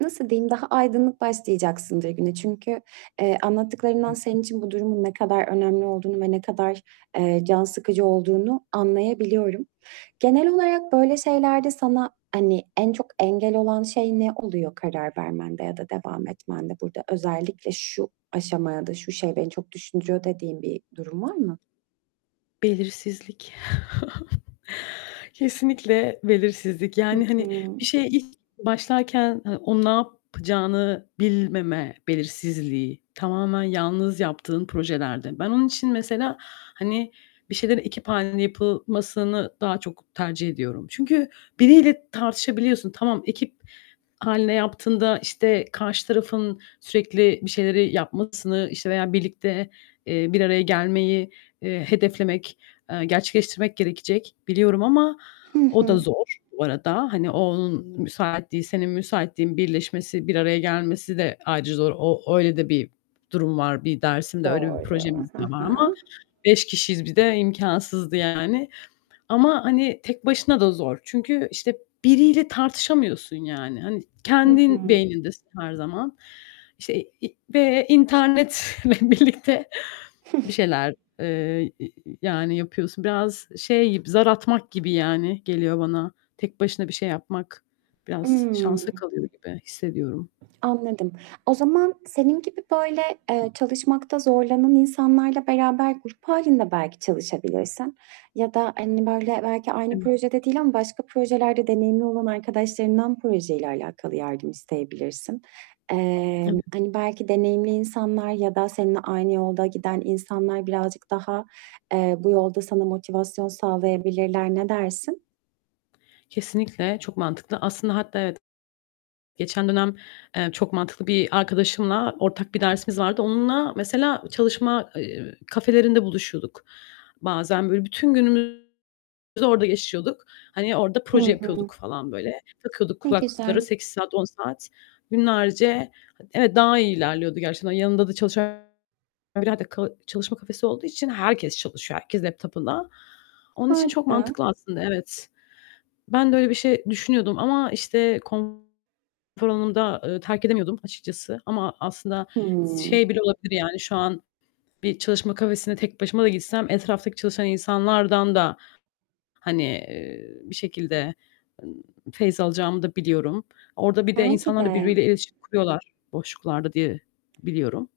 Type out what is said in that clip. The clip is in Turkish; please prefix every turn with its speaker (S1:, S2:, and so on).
S1: Nasıl diyeyim, daha aydınlık başlayacaksındır güne çünkü, eee, anlattıklarından
S2: Hı
S1: senin için bu durumun ne kadar önemli olduğunu ve ne kadar, eee, can sıkıcı olduğunu anlayabiliyorum. Genel olarak böyle şeylerde sana, hani, en çok engel olan şey ne oluyor karar vermende ya da devam etmende burada? Özellikle "Şu aşamada, şu şey beni çok düşündürüyor." dediğin bir durum var mı?
S2: Belirsizlik. Kesinlikle belirsizlik,
S1: Hı
S2: yani,
S1: hı.
S2: hani, bir şeye ilk başlarken, ha o ne yapacağını bilmeme belirsizliği, tamamen yalnız yaptığın projelerde. Ben onun için, mesela, hani, bir şeylerin ekip hâlinde yapılmasını daha çok tercih ediyorum. Çünkü biriyle tartışabiliyorsun. Tamam ekip hâlinde yaptığında, işte, karşı tarafın sürekli bir şeyleri yapmasını, işte, veya birlikte, eee, bir araya gelmeyi, eee, hedeflemek, eee, gerçekleştirmek gerekecek biliyorum ama,
S1: Hı
S2: o da
S1: hı.
S2: zor, bu arada, hani, o onun müsaitliği, senin müsaitliğin birleşmesi, bir araya gelmesi de ayrıca zor. O öyle de bir durum var, bir dersimde, öyle bir
S1: Doğru.
S2: projemiz
S1: Hı
S2: de var ama,
S1: hı.
S2: 5 kişiyiz bir de imkânsızdı yani; ama, hani, tek başına da zor. Çünkü, işte, biriyle tartışamıyorsun, yani. Hani,
S1: Hı
S2: kendin
S1: hı.
S2: beynindesin her zaman. İşte, i ve internetle birlikte
S1: Hıh.
S2: bir şeyler, eee, i yani, yapıyorsun. Biraz şey gibi, zar atmak gibi, yani, geliyor bana. Tek başına bir şey yapmak biraz şansa
S1: Imm.
S2: kalıyor gibi hissediyorum.
S1: Anladım. O zaman senin gibi böyle, eee, çalışmakta zorlanan insanlarla beraber grup hâlinde belki çalışabilirsin. Ya da, hani, böyle belki aynı
S2: [unintelligible]
S1: projede değil ama başka projelerde deneyimli olan arkadaşlarından projeyle alâkalı yardım isteyebilirsin. Emm,
S2: Evet.
S1: hani, belki deneyimli insanlar ya da seninle aynı yolda giden insanlar birazcık daha, eee, bu yolda sana motivasyon sağlayabilirler, ne dersin?
S2: Kesinlikle, çok mantıklı. Aslında hatta evet geçen dönem, eee, çok mantıklı bir arkadaşımla ortak bir dersimiz vardı. Onunla, mesela, çalışma, eee, kafelerinde buluşuyorduk. Bazen böyle bütün günümüzü orada geçiyorduk. Hani, orada
S1: Hı
S2: proje
S1: hı.
S2: yapıyorduk falan böyle. Takıyorduk
S1: Ne
S2: kulaklıkları
S1: güzel.
S2: 8 saat, 10 saat günlerce Evet, daha iyi ilerliyordu gerçekten. Yanında da [unintelligible] çalışma kafesi olduğu için herkes çalışıyor, herkes laptop'ında. Onun için çok
S1: Harika.
S2: mantıklı aslında, evet. Ben de öyle bir şey düşünüyordum ama, işte, konfor alanımı da, ııı, terk edemiyordum açıkçası ama aslında s
S1: Hımm.
S2: şey bile olabilir, yani, şu an bir çalışma kafesine tek başıma da gitsem etraftaki çalışan insanlardan da, hani, eee, bir şekilde, ımm, feyz alacağımı da biliyorum. Orada bir de
S1: Belki
S2: insanlar da,
S1: de.
S2: birbirleriyle iletişim kuruyorlar boşluklarda diye biliyorum.